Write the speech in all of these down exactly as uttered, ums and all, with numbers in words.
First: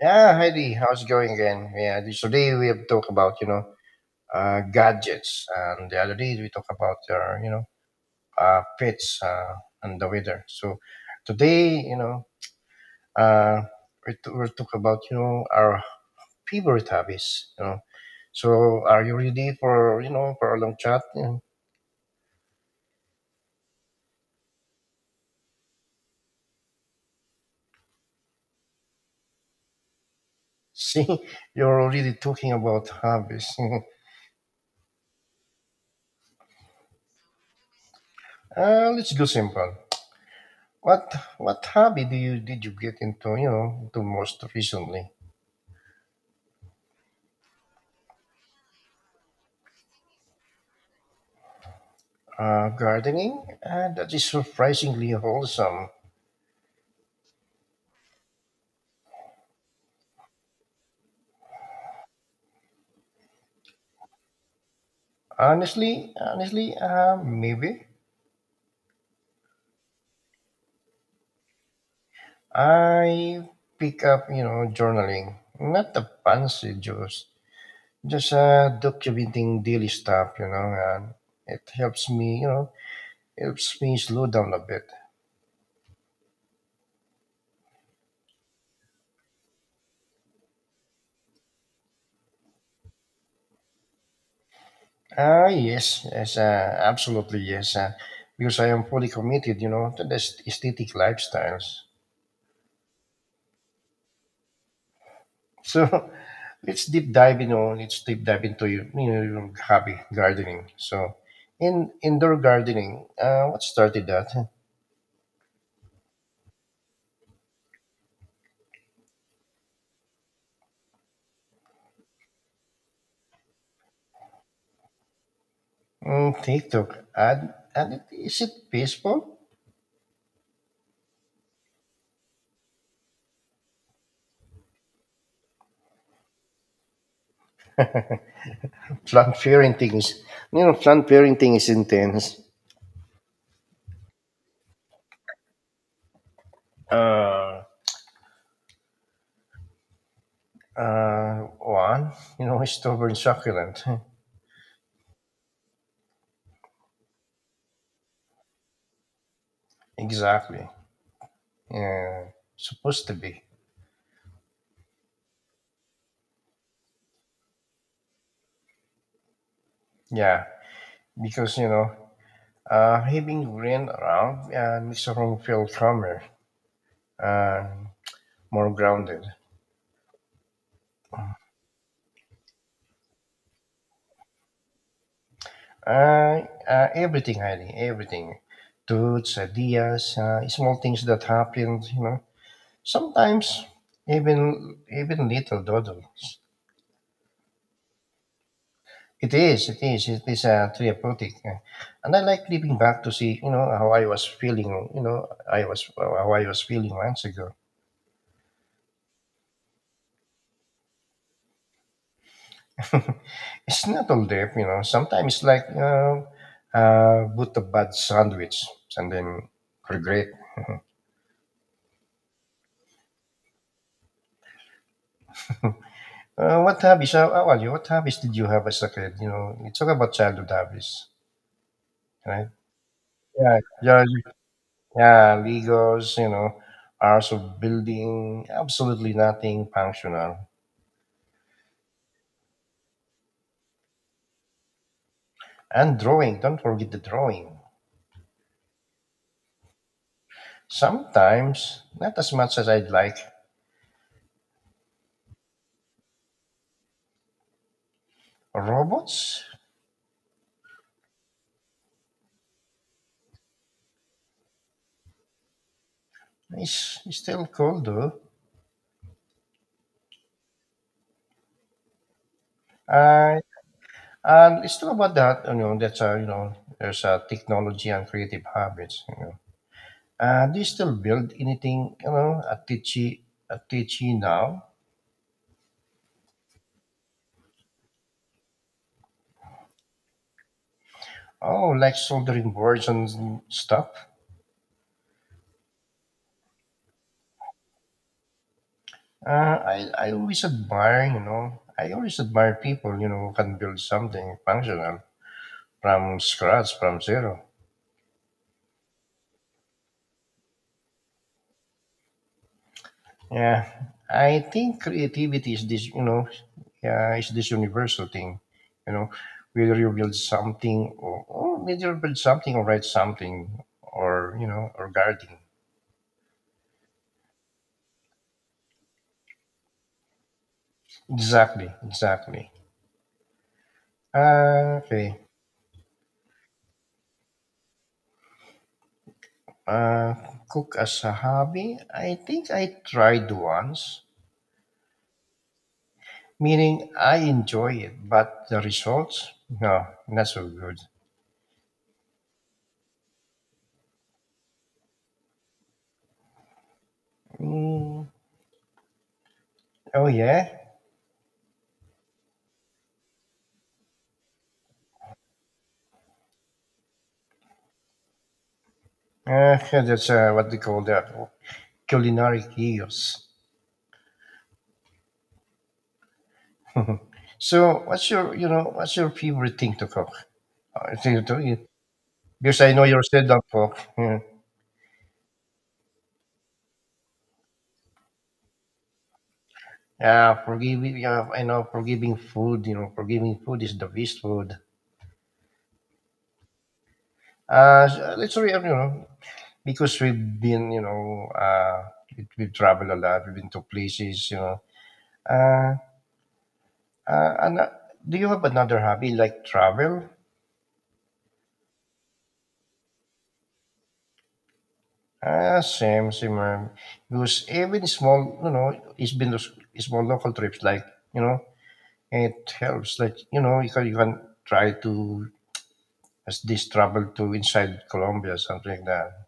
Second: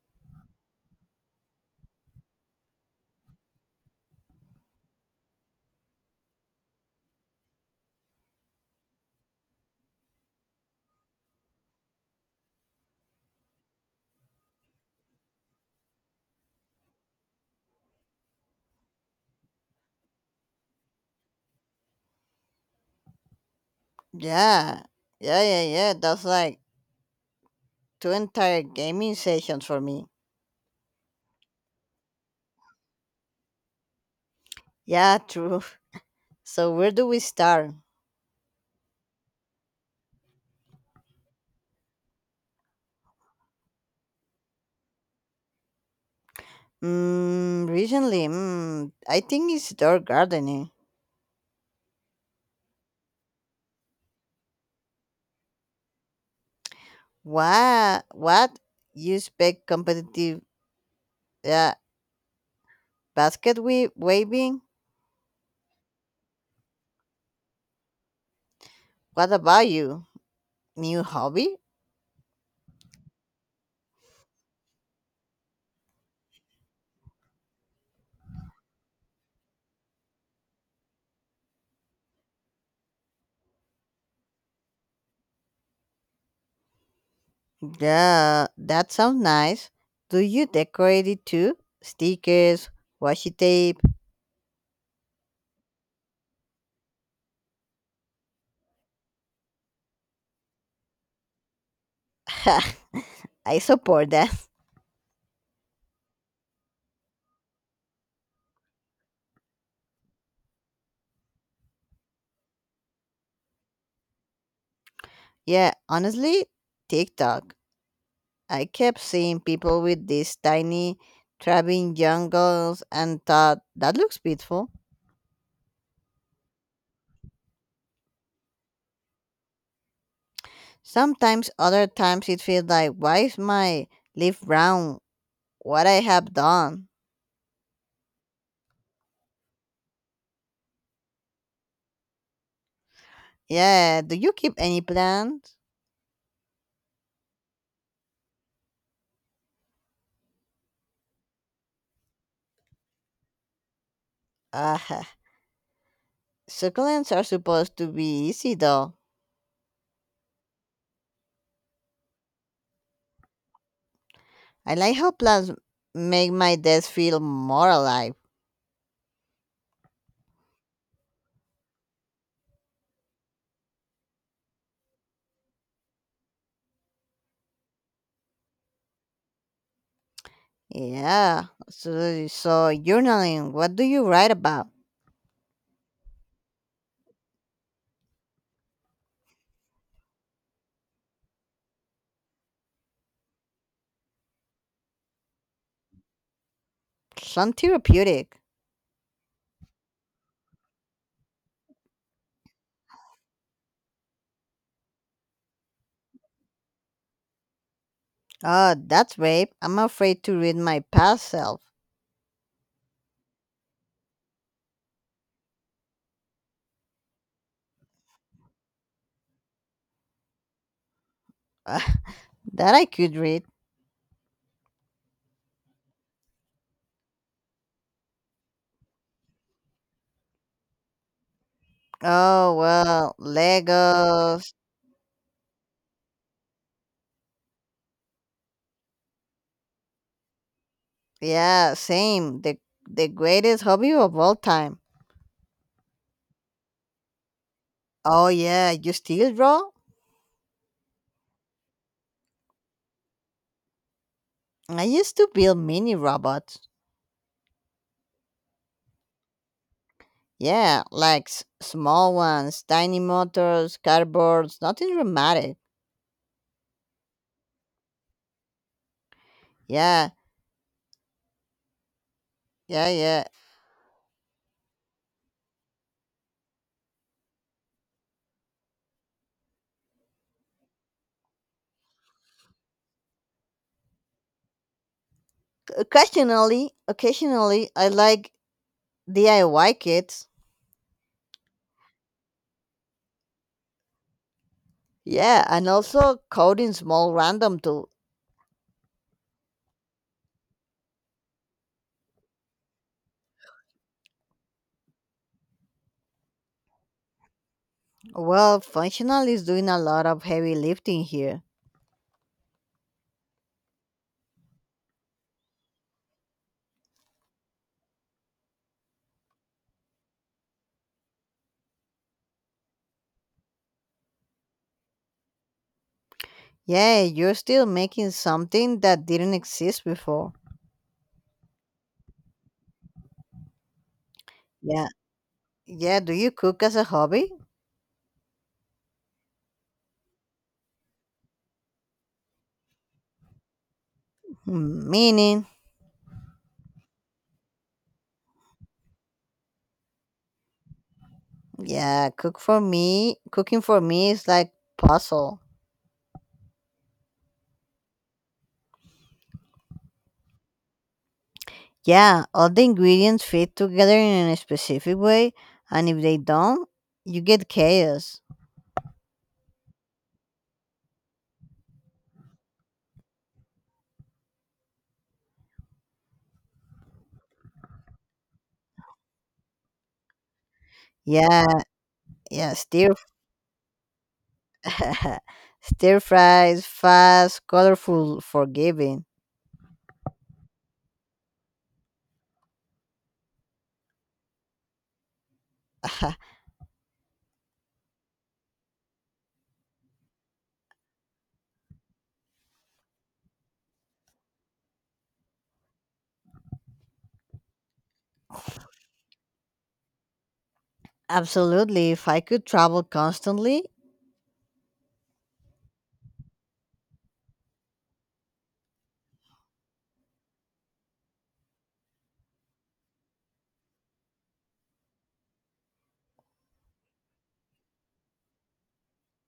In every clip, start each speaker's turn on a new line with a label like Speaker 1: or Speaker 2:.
Speaker 1: Yeah, Heidi, how's it going again? Yeah, this- today we have talked about you know uh, gadgets, and the other day we talked about uh, you know uh, pets, uh, and the weather. So today, you know, uh, we t- we'll talk about you know our favorite hobbies. You know, so are you ready for you know for a long chat? You know,
Speaker 2: Yeah, yeah, yeah, yeah. That's like two entire gaming sessions for me.
Speaker 1: see, you're already talking about hobbies.
Speaker 2: Yeah, true. So where do we start?
Speaker 1: Uh, let's go simple. What what hobby do you did you get into, You know, the most recently?
Speaker 2: Mm, recently, mm, I think it's door gardening.
Speaker 1: Uh, gardening? Uh, that is surprisingly wholesome.
Speaker 2: What? What? You expect competitive? Yeah, basket we- waving.
Speaker 1: Honestly, honestly, uh, maybe.
Speaker 2: What about you? New hobby?
Speaker 1: I pick up, you know, journaling. Not the fancy juice. Just uh, documenting daily stuff, you know, and it helps me, you know, helps me slow down a bit.
Speaker 2: Yeah, that sounds nice. Do you decorate it too? Stickers, washi tape.
Speaker 1: Ah, yes, yes, uh, absolutely, yes. Uh, because I am fully committed, you know, to the aesthetic lifestyles.
Speaker 2: I support that.
Speaker 1: So let's deep dive, you know, let's deep dive into your, you know, your hobby, gardening. So in indoor gardening, uh, what started that?
Speaker 2: Yeah, honestly, TikTok. I kept seeing people with these tiny trapping jungles and thought, that looks beautiful.
Speaker 1: Mm, TikTok. And, and it, is it peaceful?
Speaker 2: Sometimes, other times, it feels like, why is my leaf brown? What I have done?
Speaker 1: Plant parenting is, you know, plant parenting is intense.
Speaker 2: Yeah, do you keep any plants?
Speaker 1: Uh, uh, One, you know, is stubborn succulent.
Speaker 2: Uh, succulents are supposed to be easy though.
Speaker 1: Exactly. Yeah, supposed to be.
Speaker 2: I like how plants make my desk feel more alive.
Speaker 1: Yeah, because you know, uh, having rain around uh, makes the room feel calmer. uh, More grounded.
Speaker 2: Yeah, so, so journaling, what do you write about?
Speaker 1: Uh, uh, everything, Heidi, everything. Truths, ideas, uh, small things that happened, you know. Sometimes even even little dawdles.
Speaker 2: Some therapeutic.
Speaker 1: It is, it is, it is, uh, therapeutic. uh, And I like living back to see, you know, how I was feeling, you know, I was how I was feeling months ago.
Speaker 2: Oh, that's brave. I'm afraid to read my past self.
Speaker 1: It's not all deep, you know. Sometimes it's like, you know, uh, put a bad sandwich and then regret.
Speaker 2: that I could read.
Speaker 1: Uh, what hobbies? Uh, uh, well, you- what hobbies did you have as a kid? You know, you talk about childhood hobbies, right?
Speaker 2: Oh well,
Speaker 1: Yeah. Yeah,
Speaker 2: Legos.
Speaker 1: yeah, Legos, you know, hours of building, absolutely nothing functional.
Speaker 2: Yeah, same. The the greatest hobby of all time.
Speaker 1: And drawing, don't forget the drawing.
Speaker 2: Oh yeah, you still draw?
Speaker 1: Sometimes, not as much as I'd like.
Speaker 2: I used to build mini robots.
Speaker 1: Robots
Speaker 2: Yeah, like s- small ones, tiny motors, cardboards, nothing dramatic.
Speaker 1: is still cool though.
Speaker 2: Yeah, yeah, yeah.
Speaker 1: Uh, and it's still about that, you know, that's, uh, you know, there's uh, technology and creative habits, you know. Uh, do you still build anything, you know, at Teachy, at Teachy now?
Speaker 2: Occasionally, occasionally, I like D I Y kits.
Speaker 1: Oh, like soldering boards and stuff.
Speaker 2: Yeah, and also coding small random tools.
Speaker 1: Uh, I, I always admire, you know, I always admire people, you know, who can build something functional from scratch, from zero.
Speaker 2: Well, functional is doing a lot of heavy lifting here.
Speaker 1: Yeah, I think creativity is this, you know, yeah, is this universal thing, you know, whether you build something or, or whether you build something or write something or, you know, or gardening.
Speaker 2: Yeah, you're still making something that didn't exist before.
Speaker 1: Exactly, exactly. Uh,
Speaker 2: Yeah.
Speaker 1: okay.
Speaker 2: Yeah, do you cook as a hobby?
Speaker 1: Uh, Cook as a hobby. I think I tried once,
Speaker 2: Hmm, meaning,
Speaker 1: meaning I enjoy it, but the results, no, not so good.
Speaker 2: yeah, cook for me. Cooking for me is like puzzle.
Speaker 1: Mm, oh yeah.
Speaker 2: Yeah, all the ingredients fit together in a specific way, and if they don't, you get chaos.
Speaker 1: Uh, that's uh, what they call that culinary chaos. So, what's your, you know, what's your favorite thing to cook? Uh, thing to-
Speaker 2: Yeah,
Speaker 1: eat?
Speaker 2: yeah,
Speaker 1: Because I know
Speaker 2: stir
Speaker 1: you're still don't cook. Yeah.
Speaker 2: stir fries, fast, colorful, forgiving.
Speaker 1: Yeah, forgiving. Yeah, I know forgiving food. You know forgiving food is the best food. Uh, so let's re- you know, because we've been, you know, uh, we, we've traveled a lot. We've been to places, you know. Uh, uh, and, uh, do you have another hobby like travel?
Speaker 2: Absolutely. If I could travel constantly,
Speaker 1: Ah, same, similar. Because even small, you know, it's been those small local trips. Like, you know, it helps. Like, you know, you can, you can try to as this travel to inside Colombia, something like that.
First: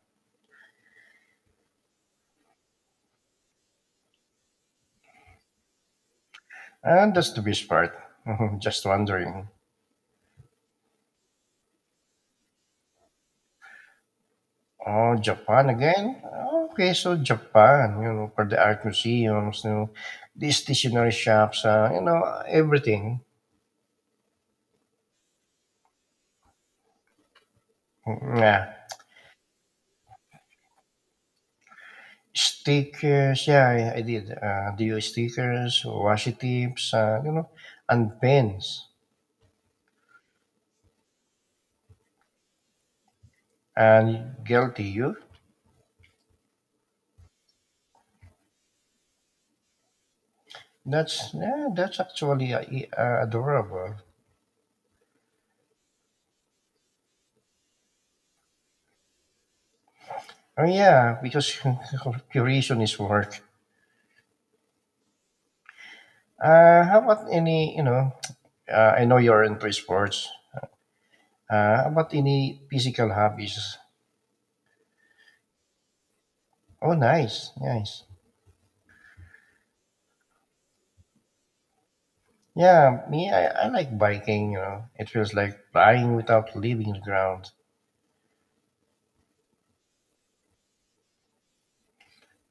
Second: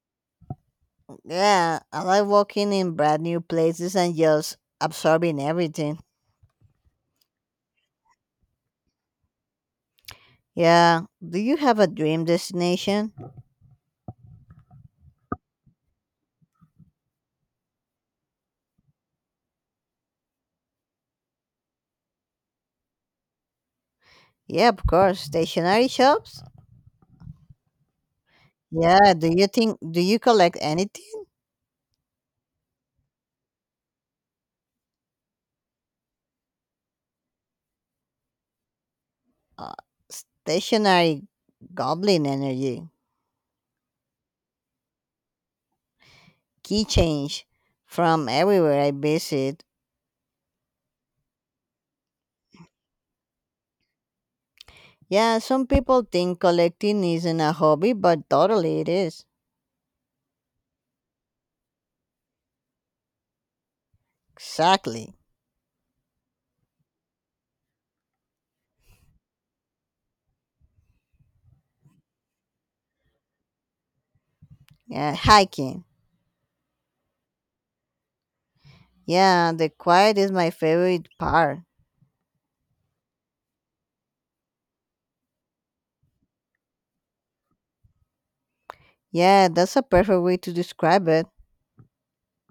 Speaker 2: yeah, I like walking in brand new places and just absorbing everything.
Speaker 1: And that's the best part. Just wandering.
Speaker 2: Yeah. Do you have a dream destination?
Speaker 1: Oh, Japan again? Oh, okay, so Japan, you know, for the art museums, you know, the stationery shops, uh, you know, everything.
Speaker 2: Yeah, of course. Stationery shops?
Speaker 1: Yeah.
Speaker 2: Yeah. Do you think, do you collect anything?
Speaker 1: Stickers, yeah, I, I did. Uh, DO stickers, washi tips, uh, you know, and pens.
Speaker 2: Uh, Stationery goblin energy,
Speaker 1: And guilty you?
Speaker 2: key change from everywhere I visit.
Speaker 1: That's, yeah, that's actually uh, i- uh, adorable.
Speaker 2: Yeah, some people think collecting isn't a hobby, but totally it is.
Speaker 1: Oh, yeah, because curation is work.
Speaker 2: Exactly.
Speaker 1: Uh, how about any, you know, uh, I know you're into sports. Uh, how about any physical hobbies?
Speaker 2: Yeah, hiking.
Speaker 1: Oh, nice, nice.
Speaker 2: Yeah, the quiet is my favorite part.
Speaker 1: Yeah, me, I, I like biking, you know. It feels like flying without leaving the ground.
Speaker 2: Yeah, that's a perfect way to describe it.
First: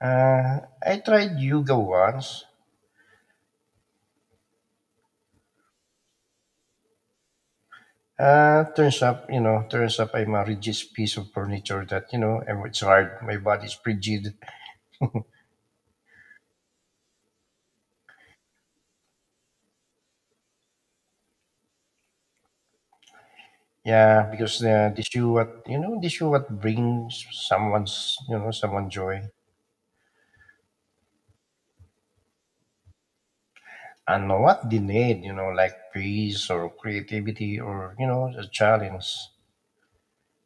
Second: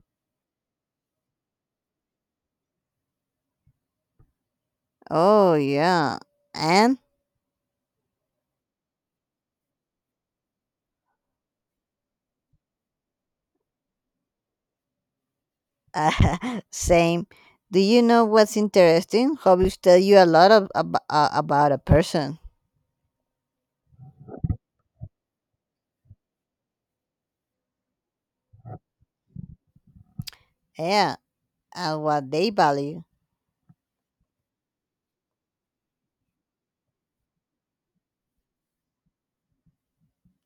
Speaker 1: Uh, I tried yoga once.
Speaker 2: Oh, yeah. And?
Speaker 1: Uh, turns up, you know, turns up I'm a rigid piece of furniture that, you know, and it's hard. My body's frigid.
Speaker 2: Same. Do you know what's interesting? Hobbies tell you a lot of, ab- uh, about a person.
Speaker 1: Yeah, because uh, this you what, you know, this you what brings someone's, you know, someone joy.
Speaker 2: Yeah, and what they value.
Speaker 1: And what they need, you know, like peace or creativity or, you know, a challenge.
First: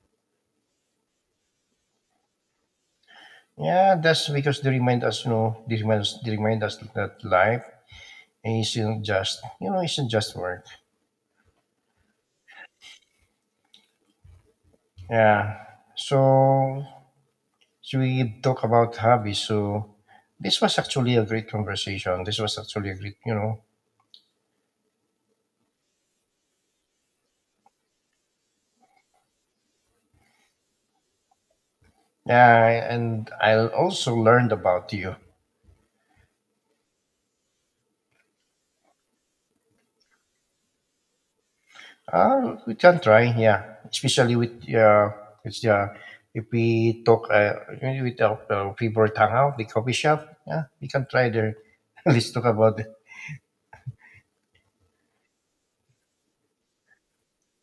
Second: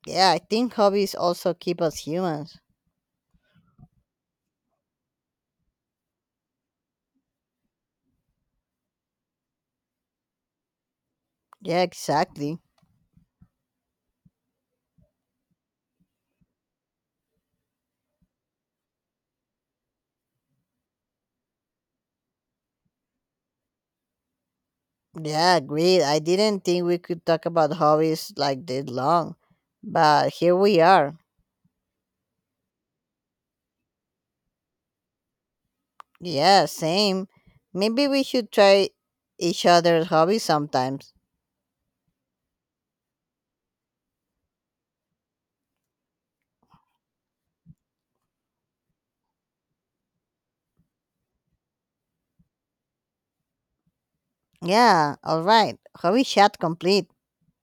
Speaker 2: Yeah, I think hobbies also keep us humans.
Speaker 1: Yeah, that's because they remind us, you know, they remind us, they remind us that life isn't just, you know, isn't just work.
Speaker 2: Yeah, exactly.
Speaker 1: Yeah. So, so we talk about hobbies. So, this was actually a great conversation. This was actually a great, you know.
Speaker 2: Yeah, agreed. I didn't think we could talk about hobbies like this long, but here we are.
Speaker 1: Yeah, and I also learned about you.
Speaker 2: Yeah, same. Maybe we should try each other's hobbies sometimes.
Speaker 1: Uh, we can try, yeah. Especially with, uh, with uh, if we talk uh, with our uh, favorite hangout, the coffee shop, yeah, we can try there. Let's talk about.
Speaker 2: Yeah, all right. Hobby chat complete.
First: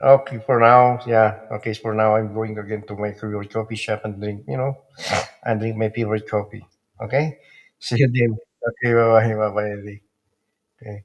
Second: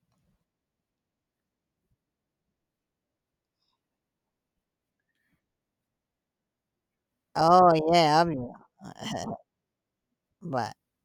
Speaker 1: Okay, for now, yeah. Okay, for now, I'm going again to my favorite coffee shop and drink, you know, and drink my favorite coffee. Okay?
Speaker 2: Oh,
Speaker 1: See you
Speaker 2: yeah,
Speaker 1: then.
Speaker 2: obviously.
Speaker 1: Okay, bye bye, bye bye
Speaker 2: Bye.
Speaker 1: Okay.